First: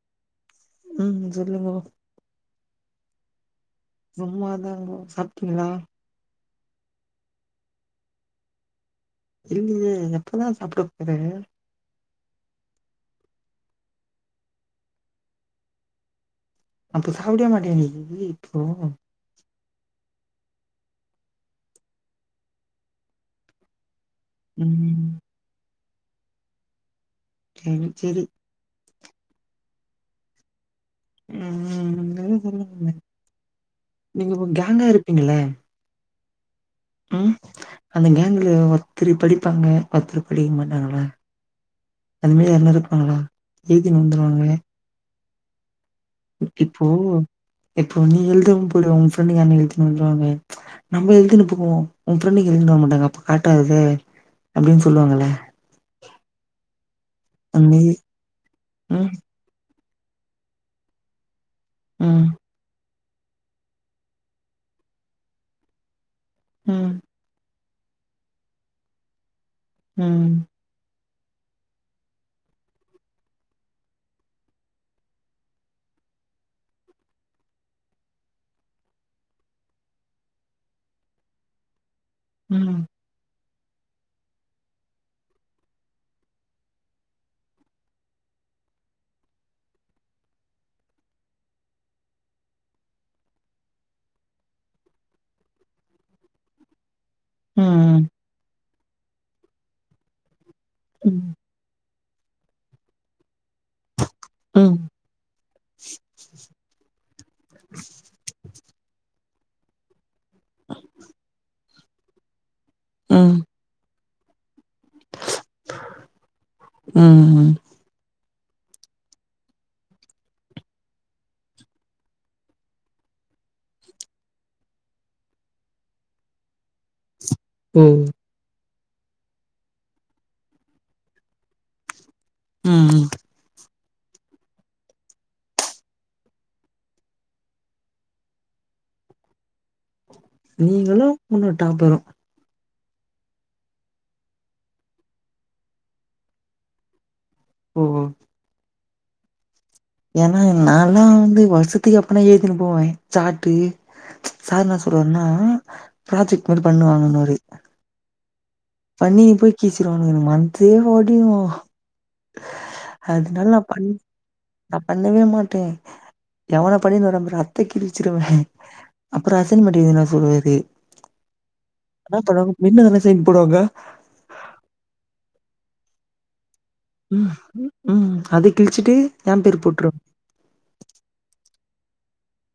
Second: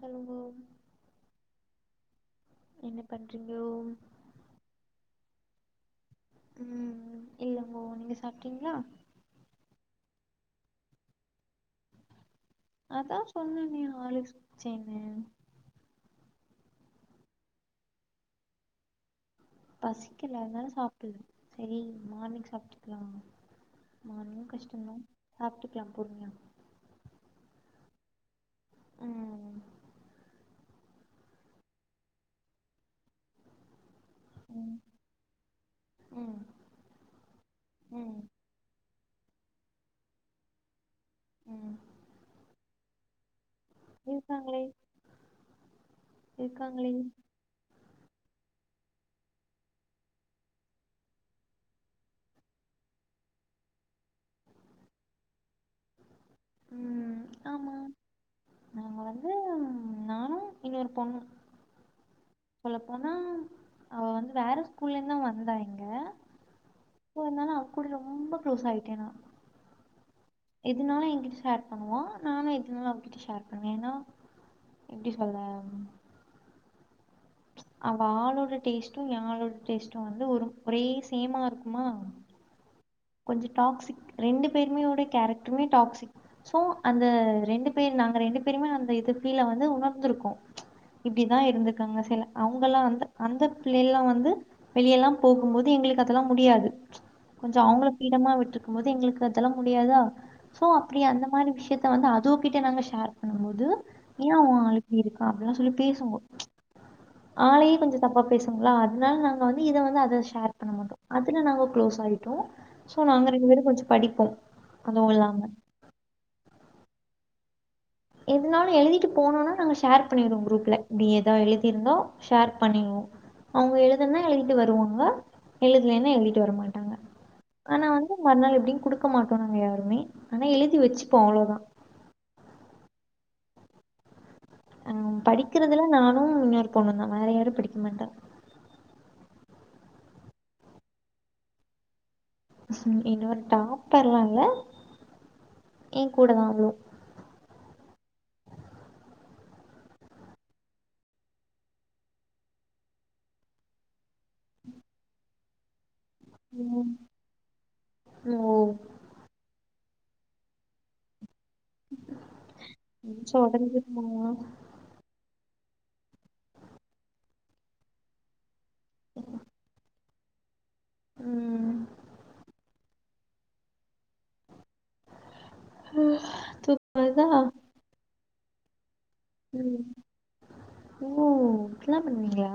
சொல்லுங்கோ ம் சொல்லுங்கோ என்ன பண்றீங்கோ சும்மாதா [unintelligible] சாப்ட்டீங்க்ளா உம் இல்லங்கோ நீங்க சாப்ட்டீங்க்ளா தெரிலயே எப்பதா சாப்ட போற அதா சொன்னன்னே ஹார்லிக்ஸ் குடிச்சேனு அப்ப சாப்டியா மாட்டயா நீயி இப்போ பசிக்கில அத்னால சாப்பில்ல செரி மார்னிங் சாப்ட்டுக்லா மார்னிங் கஷ்டந்தா ம் சாப்ட்டுக்லா பொறுமியா [unintelligible] சேரி ம் உ உ வந்து [unintelligible] நீங்க ஒரு கேங்கா இருப்பீங்கள்ள உம் ம் அந்த கேங்குல ஒர்த்திரு படிப்பாங்க ஒர்த்திரு புல்லியிங் பண்ணுவாங்கள்ல ம் அந்த மாரி யார்ன்னா இருப்பாங்களா எழுதினு வந்துருவாங்களே இருக்காங்களே இப்போ இருக்காங்களே இப்போ நீ எழுதாம போய்டுவ ஓ ஃப்ரெண்டு யார்னா எழுதின் வந்துருவாங்களே நம்ம எழுதின்னு போவோ ஓ ஃப்ரண்டு எழுதின் வர மாட்டாங்க அப்ப காட்டாத அப்டின் சொல்லுவாங்கள்ள ம் அந் ஆமா மேரி நாங்க உம் வந்து நானு இன்னொரு பொண் உம் அப்போனா அவ வந்து வேற ஸ்கூல்லேர்ந்துதா வந்தா இங்க ம் [unintelligible] அவ் கூட ரொம்ப க்ளோஸ் ஆயிட்டே நா ம் எதுனாலு எங்கிட்ட ஷேர் பண்ணுவா நானு எதுனாலு அவங்கிட்ட ஷேர் பண்ணுவே ஏன்னா எப்டி சொல்ல அவ ஆளோட டேஸ்ட்டு ஏ ஆளோட டேஸ்ட்டு வந்து ஒரு ஒரே சேமா இருக்குமா ம் கொஞ்சோ டாக்சிக் ரெண்டு பேருமே ஓட கேரக்டருமே டாக்சிக் சோ அந்த ரெண்டு பேர் நாங்க ரெண்டு பேருமே அந்த இது ஃபீல்ல வந்து உணர்ந்துருக்கோ இப்டிதா இருந்துருக்காங்க சில அவுங்கல்லா வந்து அந்த பிள்ளைல்லாவந்து வெளியெல்லாம் போகும்போது எங்களுக்கு அதெல்லா முடியாது கொஞ்சோ ம் அவுங்குளுக் [unintelligible] விட்டுருக்கும் போது எங்களுக்கு அதெல்லா முடியாதா சோ அப்டி அந்த ம் மாரி விஷ்யத் த வந்து அதூ கிட்ட நாங்க ஷேர் பண்ணும் போது ஏ ஓ ம் ஆளு இப்டி இருக்காங்கன் சொல்லி பேசுவோ ஆளயே கொஞ்சோ தப்பா பேசுங்க்ளா அத்னால நாங்க வந்து இத வந்து அத ஷேர் பண்ண மாட்டோ அதுல நாங்க குளோஸ் ஆயிட்டோ சோ நாங்க ம் ரெண்டு பேரு கொஞ்சோ படிப்போ அதுவு இல்லாம உம் உம் எத்னாலு எழுதிட்டு போனோன்ன நாங்க ஷார் பண்ணீருவோ குரூப்ல இப்டி ஏதா எழுதியிருந்தா ஷேர் பண்ணீருவோ அவுங்க எழுதுனா எழுத வருவாங்க எழுதலன்னா எழுதிட்டு வரமாட்டாங்க ஓ ஆனா வந்து மறுநாள் எப்படின்னு குடுக்க மாட்டோ நாங்க யாருமே ஆனா எழுதி வச்சுப்போ அவ்ளோதா ம் ம் அ படிக்கறதுலா நானு இன்னொரு பொண்ணு தா வேற யாரு படிக்க மாட்டாங்க நீங்களு இன்னோரு டாப்பரு ம் இன்னொரு டாப்பரலா இல்ல ஏ கூட தா அவ்ளு ஓ ஓ ஏனா நால்லா வந்து வருஷத்துக்கு அப்பனா எழுதினு போவே சாட்டு சார் னா சொல்வார்ன்னா ப்ராஜெக்ட் மாரி பண்ணுவாங்கன்னுவாரு ஓ பண்ணி நீ போய் கீச்சிருவானுக மந்தே ஓடிரு மூச்சு அதுனால நா பண் ஒடஞ்சிருமா நா பண்ணவே மாட்டே எவனோ பண்ணின்னு வராம்பாறு அத்தை கிழிச்சிருவே அப்புற அசைமன்ட்டு வேற சொல்லுவாரு ம் [unintelligible] சைன் போடுவாங்க அ து ம் ம் அத கிழிச்சிட்டு ஏ பேர் ம் போட்ரு ஓ அப்டிலா பண்ணுவீங்களா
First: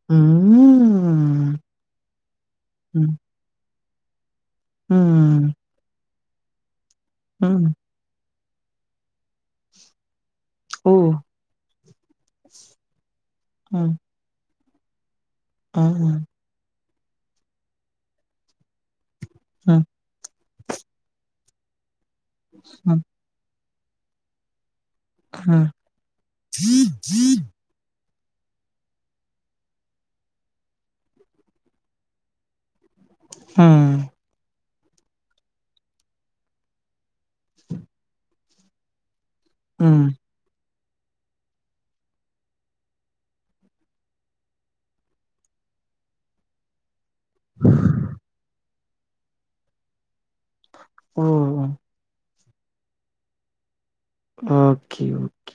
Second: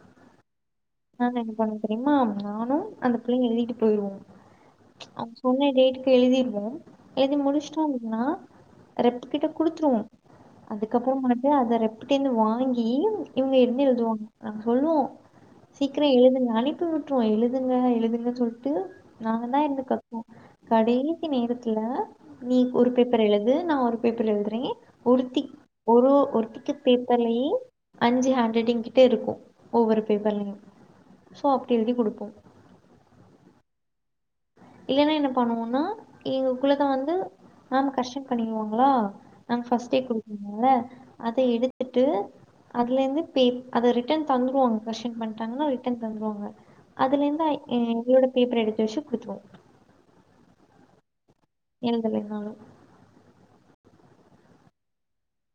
ம் ம் நாங்க என்ன பண்ணுவோ தெரியுமா நானு ம் அந்த பிள்ளைையு எழுதிட்டு போயிருவோ அவுங் ம் சொன்ன டேட்டுக்கு எழுதிருவோ எழுதி ம் முடிச்சுட்டோ அப்படின்னா ரெப்புக்கிட்ட குடுத்துருவோ ஓ அதுக்கப்புறம்மா தா அத ரெப்பிட்டே இருந்து வாங்கி இவங்க இருந்து ம் எழுதுவாங்க நாங்க சொல்லுவோ ம் சீக்கிர ம் எழுதுங்க அனுப்பி விட்ருவோ எழுதுங்க எழுதுங்க சொல்ட்டு நாங்க தா ம் இருந்து கத்துவோ கடைசி நேரத்துல நீ ஒரு பேப்பர் எழுது நா ஒரு பேப்பர் எழுதுறே ஒருத்தி ம் ஒரு ஒருத்திக்கு பேப்பர்லயே அஞ்சு ஹேண்ட் ரைட்டிங் கிட்டே இருக்கு ஒவ்வொரு பேப்பர்லயு சோ அப்டி எழுதி குடுப்போ ம் இல்லன்னா என்ன பண்ணுவோனா இவு குள்ளக்க வந்து மேம் கரக்ஷன் பண்ணிருவாங்ளா நாங் ஃபஸ்ட்டே ம் குடுக்குங்கள அத எடுத்துட்டு அதுலயிந்து பே அத ரிட்டன் தந்துருவாங்க கர்ஸ்சன் பண்ட்டாங்கன்னா ரிட்டன் தந்துருவாங்க அதுல இந்து ஏ எங்களோட பேப்பர் எடுத்து வச்சி குடுத்துருவோ ம் ம் எழுத னாலு ஓக்கே ஓக்கே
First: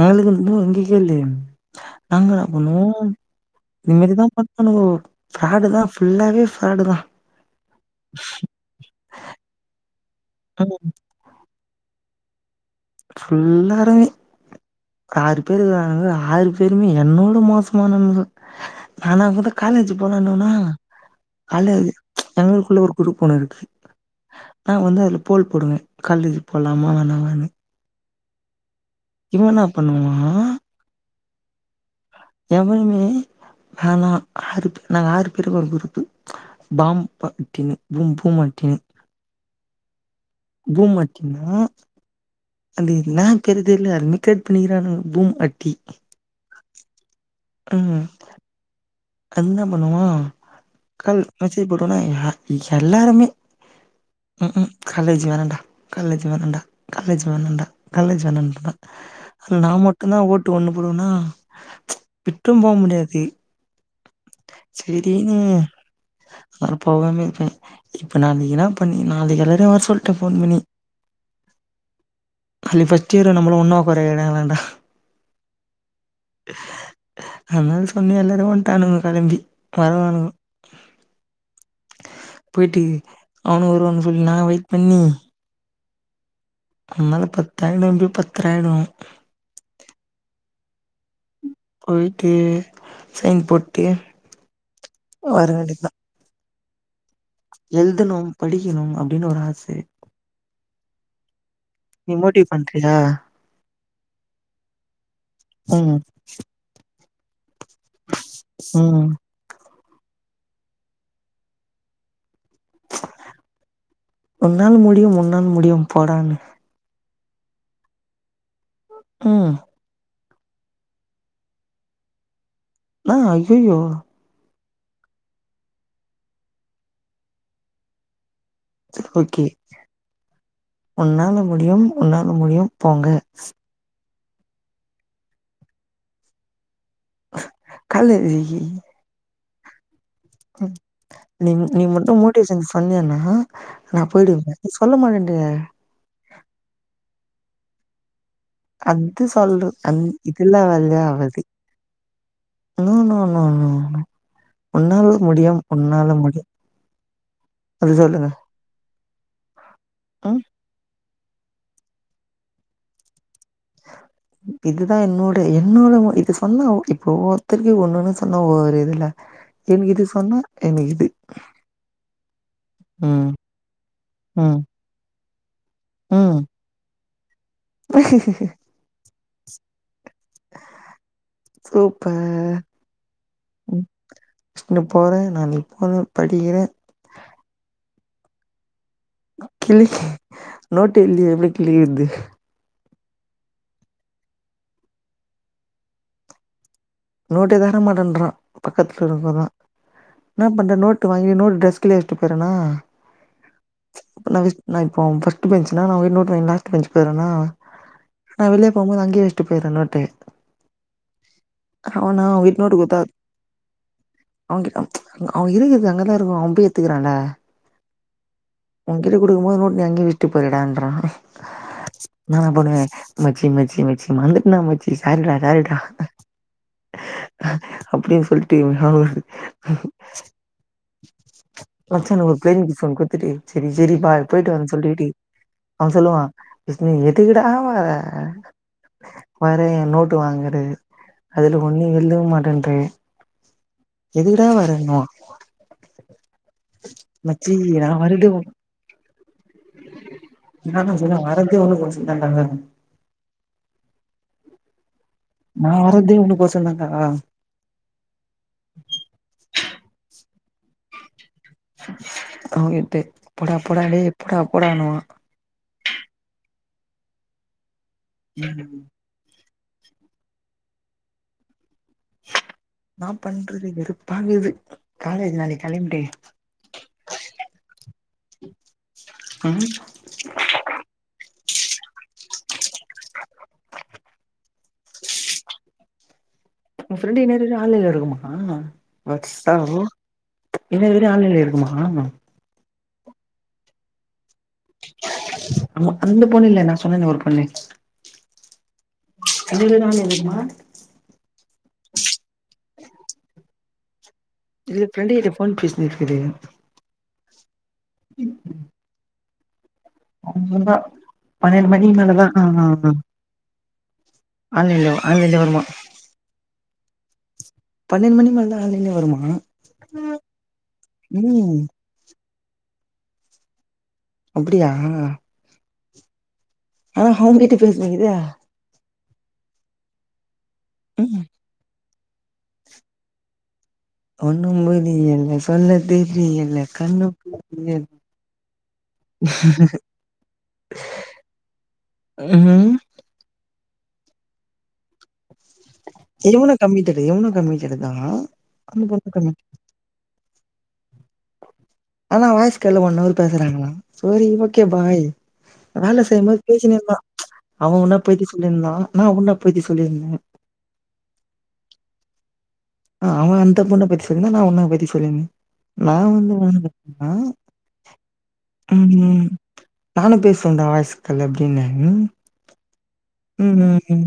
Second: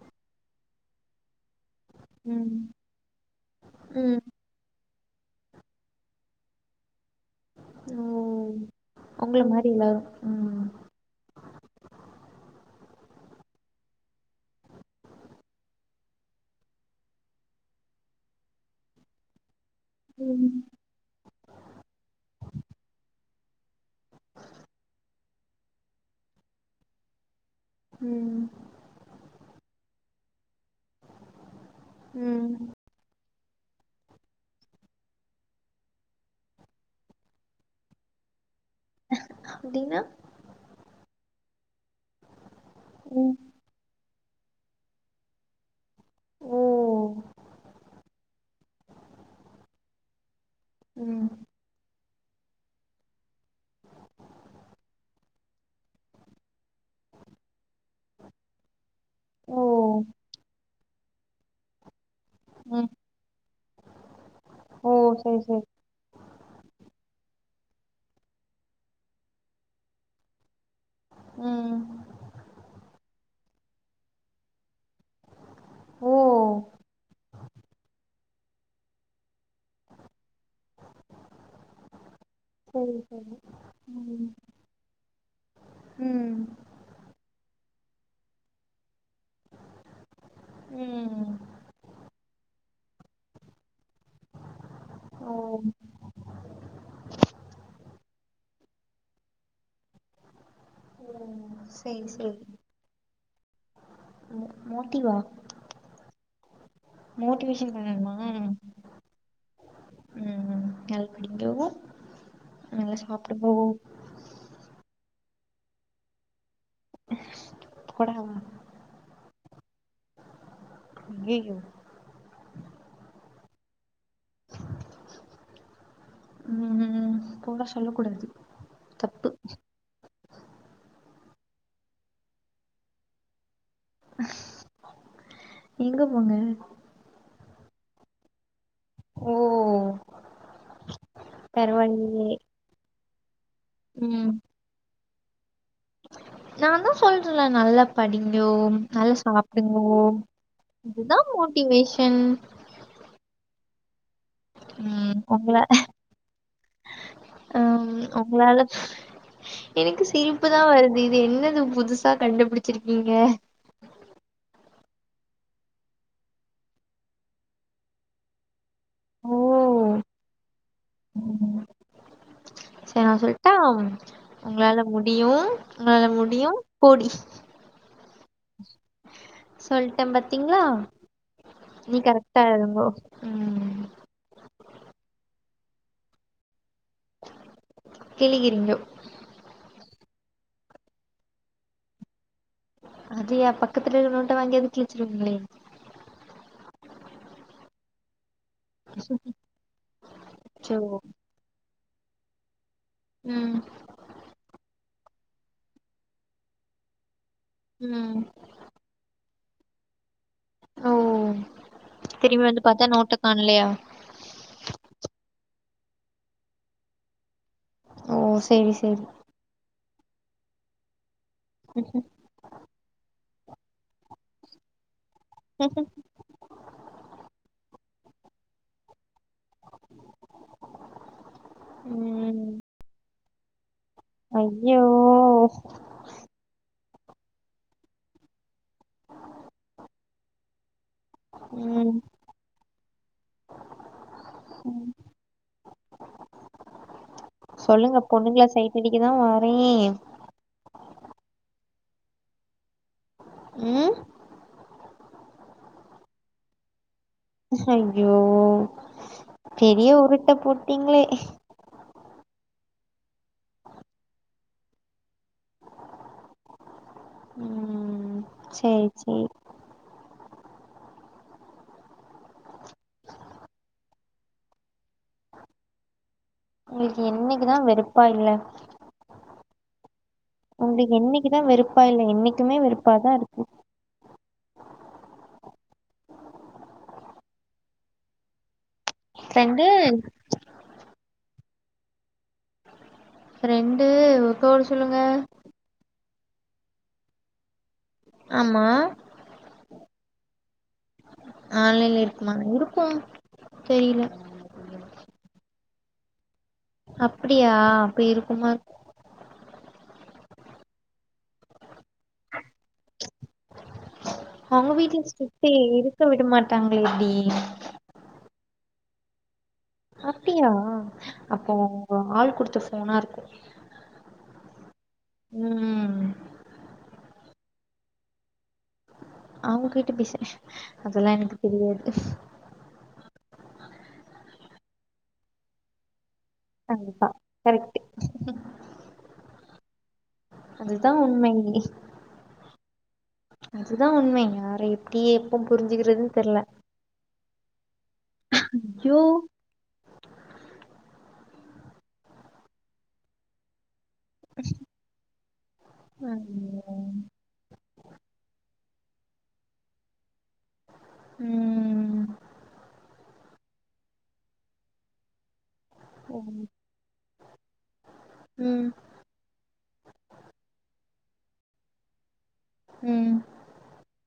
எங்களுக்கு இன்னு [unintelligible] நாங்க ம். பண்ணுவோ ம். நிம்மதிதா பாத் பண்ணுவோ ஃபிராடு தா ஃபுல்லாவே ஃபிராடு தா ஓ ஒங்கள மாரியில்லா ம் ம் ஃபுல்லாரயுமே ஆறு பேருயிருக்குறங்க ஆறு பேருமே என்னோட மோசமானவனுங்க ஆனா கூட காலேஜ் போனா என்ன ம். பண்ணுவோ கால ப் ச் எங்களுக்குள்ளே ஒரு குரூப் ஒண்ணு இருக்கு நா வந்து அதல போல் போடுவே கால்லேஜு போலாம வேணா வாணு ம் இவன் என்னா பண்ணுவா ம். எவனுமே ஹனா ஆறு பேரு நாங்க ஆறு பேருமே ஒரு குரூப்பு பாம் பாட்டின்னு பூம் பூம்மட்டினு அப்டினா பூமட்டினா அந்த என்னா ம். தெரிதிலு அர்மிக்க பண்ணிக்கிறானு பூம் அட்டி ஓ! அ அந்த பண்ணுவா கல் ம். மெசேஜ் போடோனா எல்லாருமே ம் ம் காலேஜ் வேணான்டா காலேஜ் வேணாண்டா காலேஜ் வேணாண்டா காலேஜ் வேணாண்டா ஓ! நா மட்டுதா ஓட்டு ஒண்ணு போடுவன்னா விட்டும் போ ம். முடியாது ஓ! செரியின் சரி, சரி. நா போகாமே இருப்பே இப்போ நா நீதா பண்ணி நாளாக்கி எல்லாரையு வர சொல்ட்டே ஃபோன் பண்ணி ம் அல்லி ஃபஸ்ட் இயரு நம்மளு ஒன்னா ஒக்காற வைக்கிறாங்களான்டா ஓ அதுனால சொன்னே எல்லாருமே வண்டானுங்க கெளம்பி பரவால்லங் போயிட்டு சரி, அவனு வருவானு சரி. சொல்லி நா வெயிட் பண்ணி ம் நம்மள்ள பத்தாயிடுனு பாத்தற ஆயிடு ம் போயிட்டு சைன் போட்டு ஓ வரே வேண்டிதா எழுதணு படிக்கணு அப்டின்னு ஒரு ஆசே ம் செய் நீ செய் மோட்டிவ் பண்றியா ம் மோட்டிவா ம் மோட்டிவேஷன் பண்ணணுமா ம் ம் நல்லா படிங்கோ நல்லா சாப்டுங்கோ உன்னால் முடியும் உன்னால் முடியும் போடான்னு போடா ம் ஐயயோ நா ஐயயோ ம்ம் போடா சொல்லக் கூடாது சர் தப்பு ஓகே ஒன்னால முடியும் ஒன்னால முடியும் போங்க எங்க போங்க காலேஜிகி ஓ ம் நீ நீ மட்டு பரவாயில்லையே மோட்டிவேஷன் சொன்னியனா நா ம் போயிடுவேங்க நீ சொல்ல மாட்டன்றியே நான்தா சொல்றன்ல நல்லப் படிங்கோ நல்லா அது சொல்ற சாப்டுங்கோ அந் இதெல்லாம் இதுதா வேலையாவாது motivation no no no no ஒன்னால ம் உங்கள முடியும் ஒன்னால முடியும் அது அம் சொல்லுங்க உங்ளால எனக்கு ம் சிரிப்பு தா வருது இது என்னது புதுசா கண்டுபிடிச்சிரிக்கீங்க இதுதா என்னோட என்னோட இது சொன்னா இப்ப ஒவ்வொர்த்தர்க்கு ஒண்ணுன்னு சொன்னா ஒரு இதுல ஓ எனக் இது சொன்னா எனக்கிது சர் நா சொல்ட்டா ம் ஒங்கள முடியூ ஒங்ளால முடியூ போடி இகுகுஇகு சொல்ட்ட பாத்தீங்களா நீ கரெக்டா சூப்பர் எழுதுங்கோ ம் ஸ்னு போறே நா இப்போந்தே படிகிறே கிழிகிறீங்கோ கிழிக்கு நோட்டு இல்லியே எப்டி கிழிகர்து அது எ பக்கத்துல இர நோட்ட வாங்கியாது கிழிச்சிர்வீங்ளே நோட்டே தரமாட்டன்றா பக்கத்ல இருக்கரவ இன்னா அச்சோ பண்றது நோட்டு வாங்கி நோட்டு டஸ் க்லே வச்சிட்டு போய்றணா ம் நா விச் நா இப்போ பர்ஸ்ட்டு பெஞ்சுனா நா அவங்கிட் நோட்டு வாங்கினு லாஸ்ட்டு பெஞ்ச்கு போறனா ம் போம்போது அங்கே வச்சட்டு போயிற நோட்டு ஓ அவன் அவன் திரும்பி வந்து பாத்தா நோட்டக்காணலயா அவங் கிட் அவ இருக்கர்து அங்கதா இருக்கா அவ போயி எத்துகிறான்ல ஓ சரி சரி குடுக்கும்போது நோட்டு நீ அங்கே வச்ட்டு போறீயாடான்றாங் ம் ம் நா என பண்ணுவே மச்சி மச்சி மச்சிங மறந்துட்ண்டா மச்சி சாரிடா சாரிடா அப்டினு சொல்லிட்டு ஞாபகோ மச்சா ஒரு ம் ப்ளைன் கிஸ் ஒன்னு குடுத்துட்டு செரி செரிப்பா போயிட்டு வந்து ஐயோ சொல்லீடி அவ சொல்லுவா விஸ்னு எதுக்கூடா வர வறே நோட்டு வாங்கறது அதுல ஒண்ண ம் எழுதவு மாட்டேன்ற எதுகடா வரன்னுவா மச்சி நா சொல்லுங்க வரது பொண்ணுங்கள சைட்டடிக்கதா வாரே நானா சொன்ன வரத்தே ஒனக் கொசரோ தான்டாங்றாங் ம் நா வர்றதே ஒனக் கோசந்தாண்டா ஹய்யோ பெரிய உருட்ட போட்டீங்ளே அவகிட்ட போடாப்போடா டேய் போடாப்போடா ன்னுவா ம் சரி என்னா சரி இன்னா பண்றது வெறுப்பாகுது காலேஜு நாளைக் கெளம்மிடு ஒங்களுக்கு என்னக்கிதா வெறுப்பா இல்ல ம் ஒங்களக்கு என்னக்கி தா வெறுப்பா இல்ல என்னக்கிமே வெறுப்பாதா இருக்கு ஒ ஃப்ரெண்டு் இனனேரத்ல கூட ஆன்லல இருக்குமா வர்சா ஃப்ரெண்டு ஓ இன்நேர வர ஆன்லைன்ல இருக்குமா ஃப்ரெண்டு ஒக்க ஒர்ட சொல்லுங்க ஆமா அந்த பொண்ணு இல்ல நா சொன்னனே ஒரு பொண்ணு ஆமா அதுல நாலு இருக்குமா ஆன்லைன்ல இருக்குமா இருக்கூ தெரியலே இது ஃப்ரண்டு கிட்ட போன் பேசினு இருக்குது அப்டியா அப்ப இருக்குமாருக் அவ்ருதா பன்னெண்டு மணிக்கு மேலதா ஆ ஆ ஆ அவங்க வீட்ல ஆன்லைன்ல சித்தி வருமா இருக்க விட மாட்டாங்ளே இப்டி பன்னெண்டு மணிக் மேலதா ஆன்லைன்லே வருமா அப்டியா அப்போ ம் ஒங்க ஆள் குடுத்த ஃபோனா இருக்கு அப்டியா உம் ஆனா ஹவ்ங்கிட்ட பேசினிக்கிது அவங்க கிட்ட பேசினு அதெல்லா ம் எனக்கு தெரியாது ஒண்ணும்புரியல சொல்ல தெரியல அதுதா கண்ணு கரெக்ட் முழியில் அதுதா உண்மை உம் அதுதா உண்மை யாரையு டியே எப்போ புரிஞ்சிக்கிறதுன் தெர்ல இவனு கம்மிட்டடு இவனு கம்மிட்டடு தா அந்த யோ பொண்ணு கம்மி ஆனா வாய்ஸ்கால்லு ஒன்னவரு பேசுறாங்களா சோரீ ஓகே பாய் வேல செய்யம்போது பேசினிருந்தா ம் அவ ஒன்ன பத்தி சொல்லிருந்தா நா உன்ன பத்தி சொல்லிருந்தே உம் அ அவ அந்த பொண்ண பத்தி சொல்லிருந்தா நா உன்னா பத்தி சொல்லிருந்தே நா வந்து [unintelligible] னா உம் நானு பேசுவன்டா வாய்ஸ் கால் அப்டினூ உம் ம் ம் ம்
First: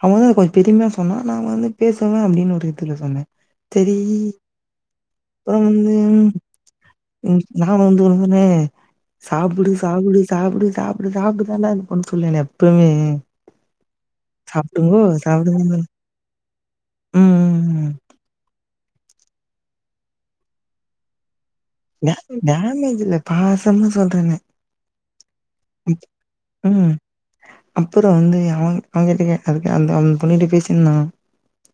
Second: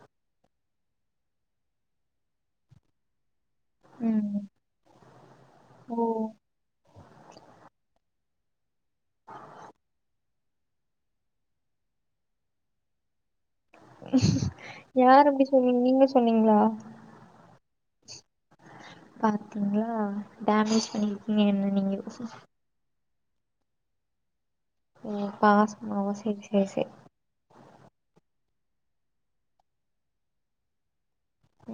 அவ வந்து அத கொஞ்சோ பெருமையா சொன்னா நா வந்து பேசுவே அப்டினு ஒரு இதுல சொன்னே தெரீ ம் அப்பறோ வந்து ஓ நா வந்து [unintelligible] சாப்புடு சாப்புடு சாப்புடு சாப்டு சாப்டுனுதான்டா அந்த பொண்ணு சொல்லூனு எப்பவுமே சாப்டுங்கோ, யார் அப்டி சாப்டுங்கன்னு. சொன்னீங் நீங்க சொன்னீங்ளா ம், ம், ம். பாத்துங்ளா டேமேஜ் பண்ணி நீ என்ன நீ டேமி டேமேஜில்ல பாசமா சொல்றனே ஓ பாசமாவா செரி சேர் சே அப்புறோ வந்து அவங் அவங்கிட்ட கேக்காதிங்க அந்த அதுக்கு அந் பொண்ணுகிட்ட பேசின்ருந்தானா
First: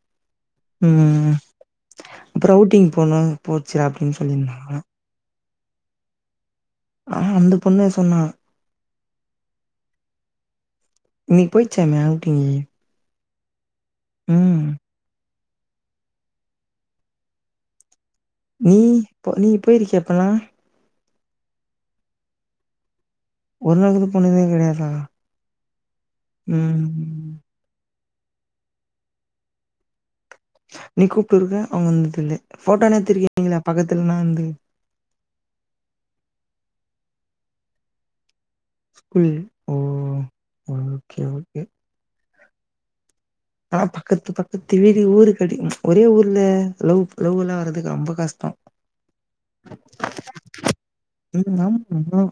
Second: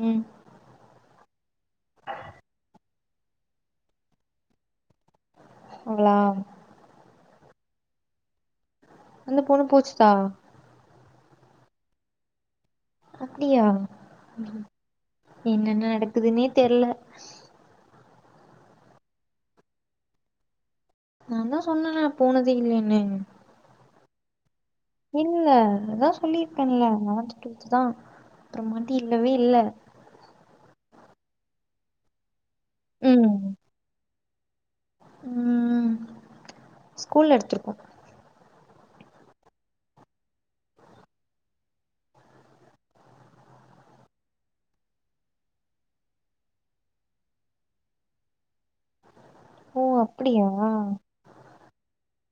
உம் ம் அப்பறோ அவுட்டிங் போனோ போச்சிரா அப்டின் சொல்லினிருந்தா அவளா ஆ அந்த பொண்ணே சொன்னா அந்த பொண்ணு போச்சுதா இன்னைக்கு பொயிர்ச்சாமே அவுட்டிங்கி அப்டியா என்னெ நடக்குதுன்னே தெரில நீ இப்பொ நீ போயிருக்கியா இப்பல்லா நாந்தா சொன்ன நா போனதே இல்லேனு ஒரு நாள் கூட போனதே கெடையாதா இல்ல அதா சொல்லிருக்கென்ல்ல [unintelligible] தா அப்றோமாட்டி இல்லவே இல்ல நீ கூப்ட்டு இருக்க அவங்க வந்தது இல்ல ஃபோட்டோனாத்திருக்கீங்ளா பக்கத்துல்னா வந்து ம் ஸ்கூல்ல எடுத்திருக்கோ குள் ஆனா பக்கத்து பக்கத்து வீடு ஊரு கடி ஒரே ஊர்ல லவ் லவ் எல்லா வர்றதுக்கு ரொம்ப கஷ்டோ ஓ அப்டியா ம். ஆமா. ம்.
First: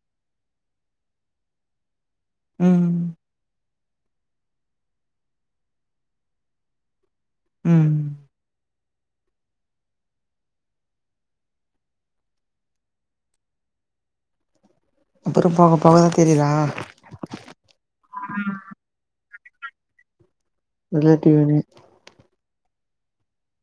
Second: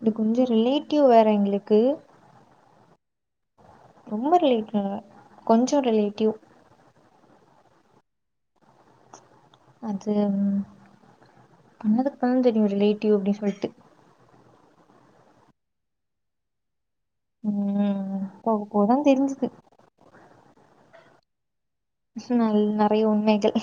இது கொஞ்ஜோ ரிலேட்டிவ் வேற எங்களுக்கு ம் ரொம்ப ரிலேட்டிவ் இல்ல கொஞ்ஜோ ரிலேட்டிவ் ம் அது பண்ணதுக்கு தா தெரியு ரிலேட்டிவ் அப்டின்னு சொல்ட்டு அப்பறோ போக போகதா தெரியிதா ம் போவ போவதா தெரிஞ்ஜிது ரிலேட்டிவ்னே நல்ல நெறய உண்மைகள்